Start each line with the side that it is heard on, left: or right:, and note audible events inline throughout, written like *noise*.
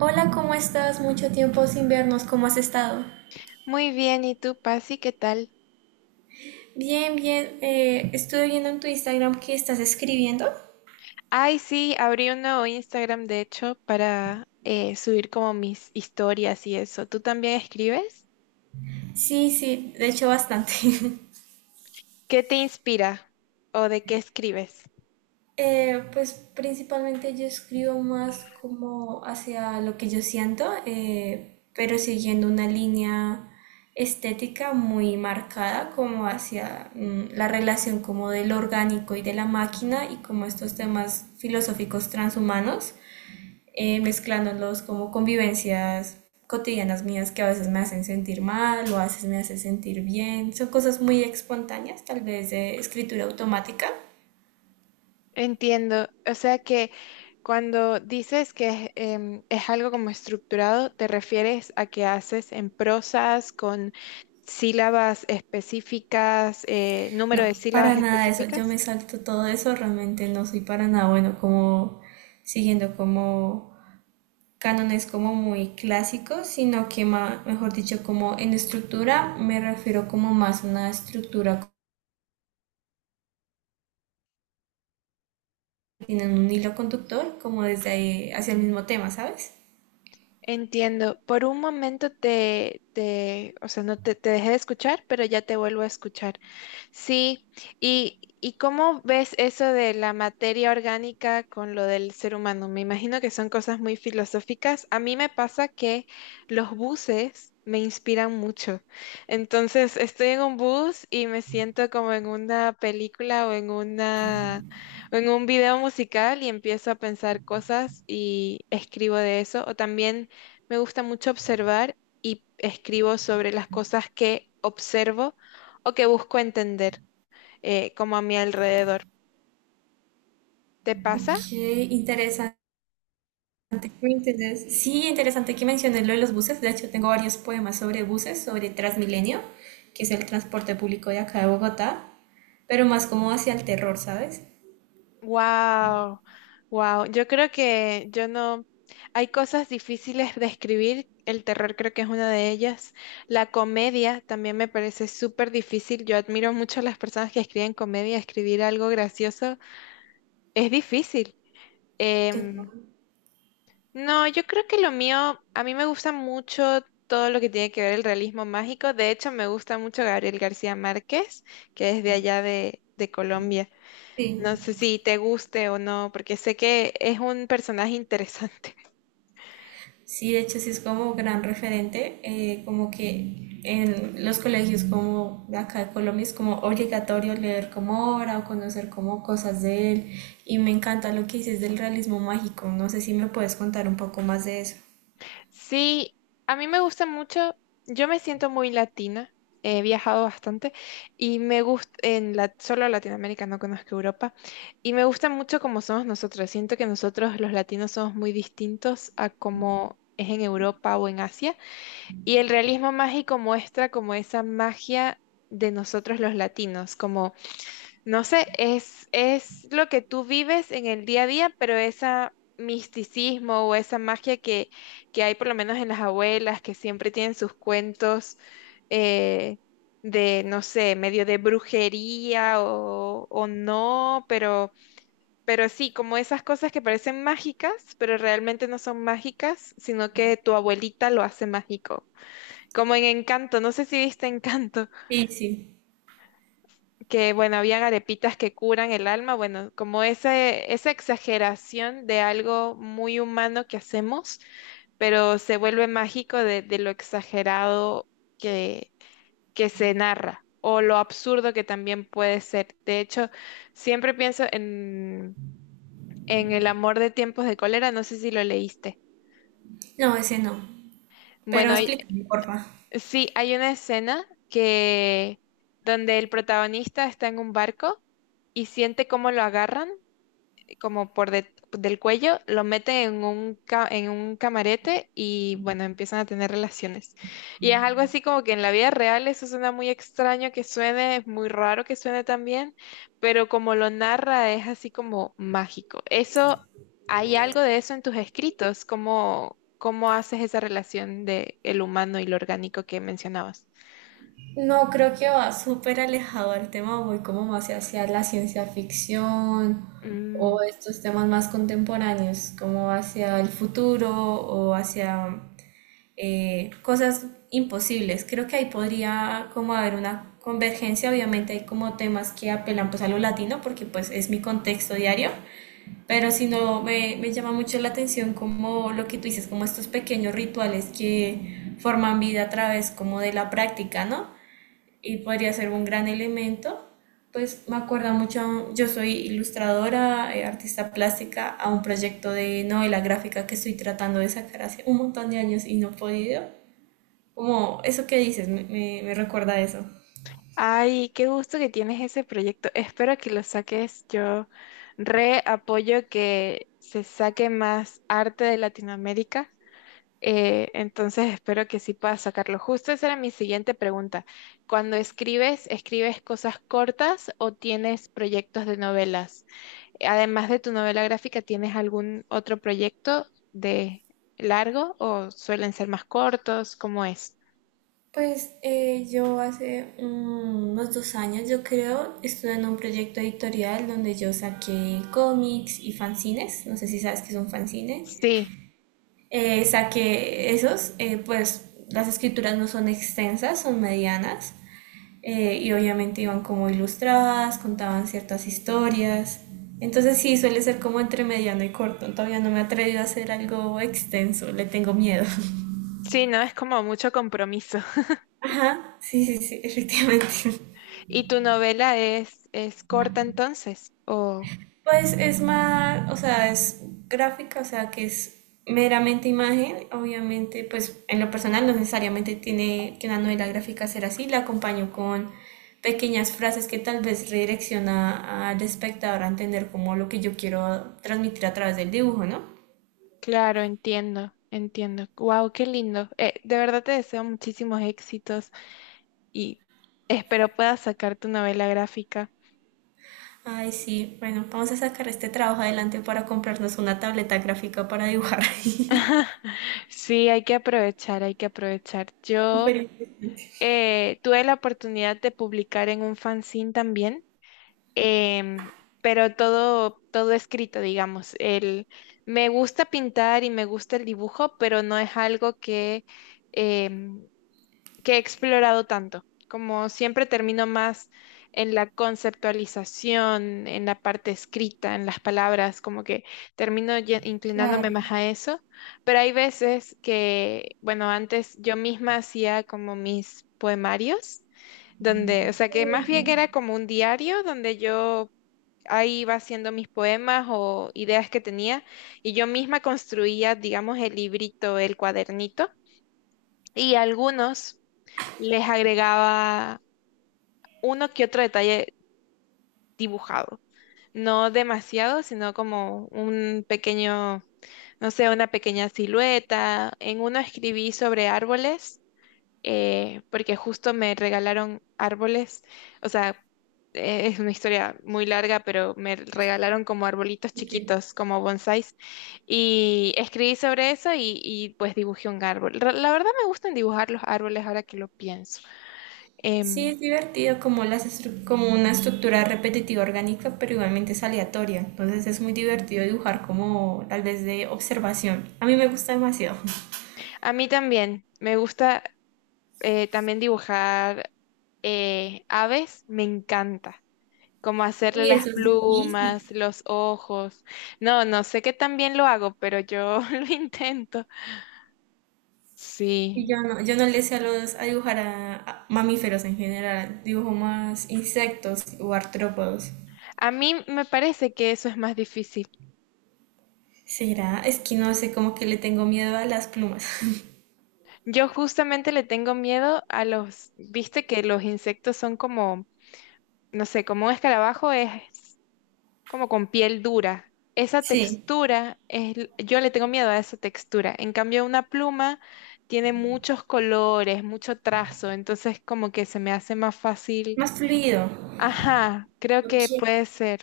right: Hola, ¿cómo estás? Mucho tiempo sin vernos, ¿cómo has estado?
left: Muy bien, ¿y tú, Pasi, qué tal?
right: Bien, bien. Estuve viendo en tu Instagram que estás escribiendo.
left: Ay, sí, abrí un nuevo Instagram, de hecho, para subir como mis historias y eso. ¿Tú también escribes?
right: Sí, sí, de hecho bastante. *laughs*
left: ¿Qué te inspira o de qué escribes?
right: Pues principalmente yo escribo más como hacia lo que yo siento, pero siguiendo una línea estética muy marcada como hacia la relación como del orgánico y de la máquina y como estos temas filosóficos transhumanos. Mezclándolos como convivencias cotidianas mías que a veces me hacen sentir mal o a veces me hacen sentir bien. Son cosas muy espontáneas, tal vez de escritura automática.
left: Entiendo, o sea que cuando dices que es, es algo como estructurado, ¿te refieres a que haces en prosas con sílabas específicas, número
right: No,
left: de sílabas
right: para nada eso. Yo
left: específicas?
right: me salto todo eso, realmente no soy para nada bueno como siguiendo como cánones como muy clásicos, sino que mejor dicho, como en estructura me refiero como más a una estructura que tiene un hilo conductor, como desde ahí hacia el mismo tema, ¿sabes?
left: Entiendo. Por un momento o sea, no te, te dejé de escuchar, pero ya te vuelvo a escuchar. Sí, ¿y cómo ves eso de la materia orgánica con lo del ser humano? Me imagino que son cosas muy filosóficas. A mí me pasa que los buses me inspiran mucho. Entonces, estoy en un bus y me siento como en una película o en un video musical y empiezo a pensar cosas y escribo de eso. O también me gusta mucho observar y escribo sobre las cosas que observo o que busco entender como a mi alrededor. ¿Te pasa?
right: Ok, interesante. Muy interesante. Sí, interesante que menciones lo de los buses. De hecho, tengo varios poemas sobre buses, sobre Transmilenio, que es el transporte público de acá de Bogotá, pero más como hacia el terror, ¿sabes?
left: Wow, wow. Yo creo que yo no... Hay cosas difíciles de escribir. El terror creo que es una de ellas. La comedia también me parece súper difícil. Yo admiro mucho a las personas que escriben comedia. Escribir algo gracioso es difícil. Em,
right: Total.
left: no, yo creo que lo mío, a mí me gusta mucho todo lo que tiene que ver el realismo mágico. De hecho, me gusta mucho Gabriel García Márquez, que es de allá de Colombia.
right: Sí.
left: No sé si te guste o no, porque sé que es un personaje interesante. *laughs*
right: Sí, de hecho sí es como gran referente, como que en los colegios como de acá de Colombia es como obligatorio leer como obra o conocer como cosas de él. Y me encanta lo que dices del realismo mágico. No sé si me puedes contar un poco más de eso.
left: Sí, a mí me gusta mucho. Yo me siento muy latina. He viajado bastante y me gusta en la, solo Latinoamérica, no conozco Europa. Y me gusta mucho cómo somos nosotros. Siento que nosotros los latinos somos muy distintos a cómo es en Europa o en Asia. Y el realismo mágico muestra como esa magia de nosotros los latinos, como no sé, es lo que tú vives en el día a día, pero ese misticismo o esa magia que hay por lo menos en las abuelas, que siempre tienen sus cuentos eh, de, no sé, medio de brujería o no, pero sí, como esas cosas que parecen mágicas, pero realmente no son mágicas, sino que tu abuelita lo hace mágico. Como en Encanto, no sé si viste Encanto,
right: Sí, sí.
left: que bueno, habían arepitas que curan el alma, bueno, como ese, esa exageración de algo muy humano que hacemos, pero se vuelve mágico de lo exagerado que, que se narra o lo absurdo que también puede ser. De hecho, siempre pienso en El amor de tiempos de cólera, no sé si lo leíste.
right: No, ese no. Pero
left: Bueno,
right: explícame, porfa.
left: sí, hay una escena que donde el protagonista está en un barco y siente cómo lo agarran como por del cuello, lo meten en un, en un camarete y bueno, empiezan a tener relaciones. Y es algo así como que en la vida real eso suena muy extraño que suene, es muy raro que suene también, pero como lo narra es así como mágico. Eso, ¿hay algo de eso en tus escritos? ¿Cómo, cómo haces esa relación de el humano y lo orgánico que mencionabas?
right: No, creo que va súper alejado al tema, voy como más hacia la ciencia ficción
left: Mm.
right: o estos temas más contemporáneos, como hacia el futuro o hacia cosas imposibles. Creo que ahí podría como haber una convergencia, obviamente hay como temas que apelan pues a lo latino porque pues es mi contexto diario. Pero si no, me llama mucho la atención como lo que tú dices, como estos pequeños rituales que forman vida a través como de la práctica, ¿no? Y podría ser un gran elemento. Pues me acuerda mucho, yo soy ilustradora, artista plástica, a un proyecto de novela gráfica que estoy tratando de sacar hace un montón de años y no he podido. Como eso que dices, me recuerda a eso.
left: Ay, qué gusto que tienes ese proyecto. Espero que lo saques. Yo re apoyo que se saque más arte de Latinoamérica. Entonces espero que sí puedas sacarlo. Justo esa era mi siguiente pregunta. Cuando escribes, ¿escribes cosas cortas o tienes proyectos de novelas? Además de tu novela gráfica, ¿tienes algún otro proyecto de largo o suelen ser más cortos? ¿Cómo es?
right: Pues yo hace unos 2 años, yo creo, estuve en un proyecto editorial donde yo saqué cómics y fanzines, no sé si sabes qué es un fanzine.
left: Sí,
right: Saqué esos, pues las escrituras no son extensas, son medianas, y obviamente iban como ilustradas, contaban ciertas historias, entonces sí, suele ser como entre mediano y corto, todavía no me he atrevido a hacer algo extenso, le tengo miedo. *laughs*
left: sí, no es como mucho compromiso.
right: Ajá, sí, sí, sí, *laughs* efectivamente.
left: ¿Y tu novela es corta entonces? Oh,
right: Pues es más, o sea, es gráfica, o sea, que es meramente imagen. Obviamente, pues en lo personal no necesariamente tiene que una novela gráfica ser así. La acompaño con pequeñas frases que tal vez redirecciona al espectador a entender como lo que yo quiero transmitir a través del dibujo, ¿no?
left: claro, entiendo, entiendo. Wow, qué lindo. De verdad te deseo muchísimos éxitos y espero puedas sacar tu novela gráfica.
right: Ay, sí, bueno, vamos a sacar este trabajo adelante para comprarnos una tableta gráfica para dibujar. *laughs*
left: *laughs* Sí, hay que aprovechar, hay que aprovechar. Yo
right: Pero,
left: tuve la oportunidad de publicar en un fanzine también, em, pero todo, todo escrito, digamos. El, me gusta pintar y me gusta el dibujo, pero no es algo que em, que he explorado tanto. Como siempre termino más en la conceptualización, en la parte escrita, en las palabras, como que termino inclinándome
right: claro.
left: más a eso. Pero hay veces que, bueno, antes yo misma hacía como mis poemarios, donde, o sea, que más bien era como un diario donde yo ahí iba haciendo mis poemas o ideas que tenía y yo misma construía, digamos, el librito, el cuadernito y algunos les agregaba uno que otro detalle dibujado. No demasiado, sino como un pequeño, no sé, una pequeña silueta. En uno escribí sobre árboles, porque justo me regalaron árboles. O sea, es una historia muy larga, pero me regalaron como arbolitos
right: Ok.
left: chiquitos, como bonsáis. Y escribí sobre eso y, pues dibujé un árbol. La verdad me gustan dibujar los árboles ahora que lo pienso.
right: Sí,
left: Em,
right: es divertido como, como una estructura repetitiva orgánica, pero igualmente es aleatoria. Entonces es muy divertido dibujar como tal vez de observación. A mí me gusta demasiado. *laughs*
left: a mí también. Me gusta también dibujar aves. Me encanta. Como hacerle
right: Y
left: las
right: eso es
left: plumas,
right: difícil.
left: los ojos. No, no sé que también lo hago, pero yo *laughs* lo intento.
right: Y
left: Sí.
right: yo no, yo no le sé a los a dibujar a mamíferos en general. Dibujo más insectos o artrópodos.
left: A mí me parece que eso es más difícil.
right: Será, es que no sé, como que le tengo miedo a las plumas. *laughs*
left: Yo justamente le tengo miedo a los, viste que los insectos son como, no sé, como un escarabajo es como con piel dura. Esa
right: Sí,
left: textura, yo le tengo miedo a esa textura. En cambio, una pluma tiene muchos colores, mucho trazo, entonces como que se me hace más fácil.
right: más fluido.
left: Ajá, creo
right: Ok.
left: que puede ser.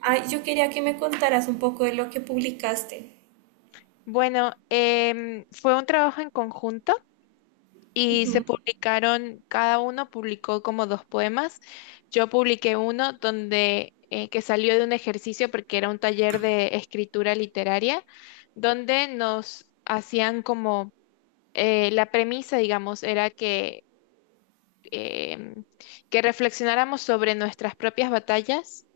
right: Ay, yo quería que me contaras un poco de lo que publicaste.
left: Bueno, fue un trabajo en conjunto. Y se publicaron, cada uno publicó como dos poemas. Yo publiqué uno donde que salió de un ejercicio porque era un taller de escritura literaria, donde nos hacían como la premisa, digamos, era que, em, que reflexionáramos sobre nuestras propias batallas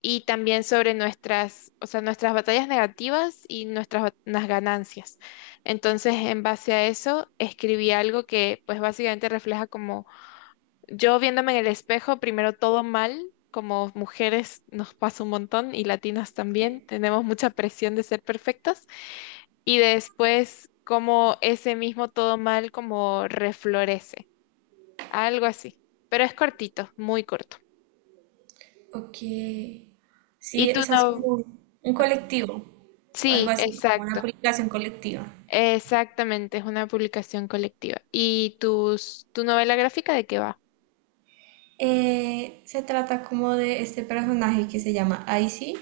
left: y también sobre nuestras, o sea, nuestras batallas negativas y nuestras ganancias. Entonces, en base a eso, escribí algo que pues básicamente refleja como yo viéndome en el espejo, primero todo mal, como mujeres nos pasa un montón y latinas también, tenemos mucha presión de ser perfectas y después como ese mismo todo mal como reflorece, algo así. Pero es cortito, muy corto.
right: Ok.
left: Y
right: Sí,
left: tú
right: o sea, es
left: no,
right: como un colectivo, o algo
left: sí,
right: así, como una
left: exacto.
right: aplicación colectiva.
left: Exactamente, es una publicación colectiva. ¿Y tus, tu novela gráfica de qué va?
right: Se trata como de este personaje que se llama Icy,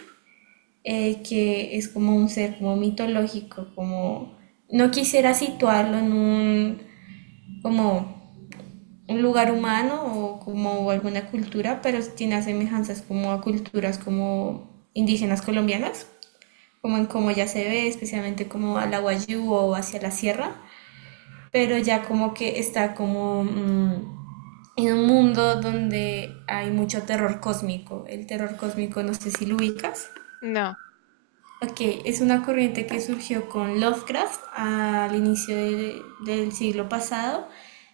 right: que es como un ser como mitológico, como no quisiera situarlo en un como un lugar humano o como alguna cultura, pero tiene semejanzas como a culturas como indígenas colombianas, como en cómo ya se ve, especialmente como a la Wayuu o hacia la sierra. Pero ya como que está como en un mundo donde hay mucho terror cósmico. El terror cósmico no sé si lo ubicas.
left: No.
right: Ok, es una corriente que surgió con Lovecraft al inicio del siglo pasado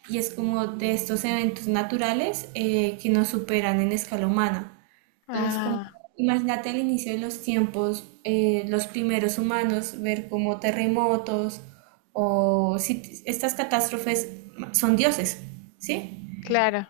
right: y es como de estos eventos naturales que nos superan en escala humana. Entonces, como,
left: Ah,
right: imagínate el inicio de los tiempos, los primeros humanos, ver como terremotos o si estas catástrofes son dioses, ¿sí?
left: claro,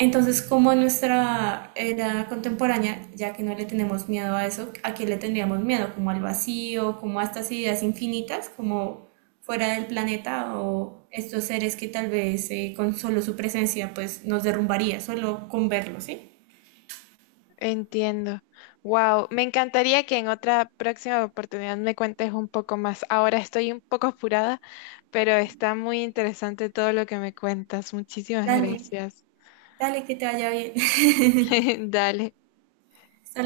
right: Entonces, como en nuestra era contemporánea, ya que no le tenemos miedo a eso, ¿a qué le tendríamos miedo? Como al vacío, como a estas ideas infinitas, como fuera del planeta o estos seres que tal vez con solo su presencia pues nos derrumbaría, solo con verlos, ¿sí?
left: entiendo. Wow, me encantaría que en otra próxima oportunidad me cuentes un poco más. Ahora estoy un poco apurada, pero está muy interesante todo lo que me cuentas. Muchísimas
right: Dale,
left: gracias.
right: dale, que te vaya bien.
left: *laughs* Dale.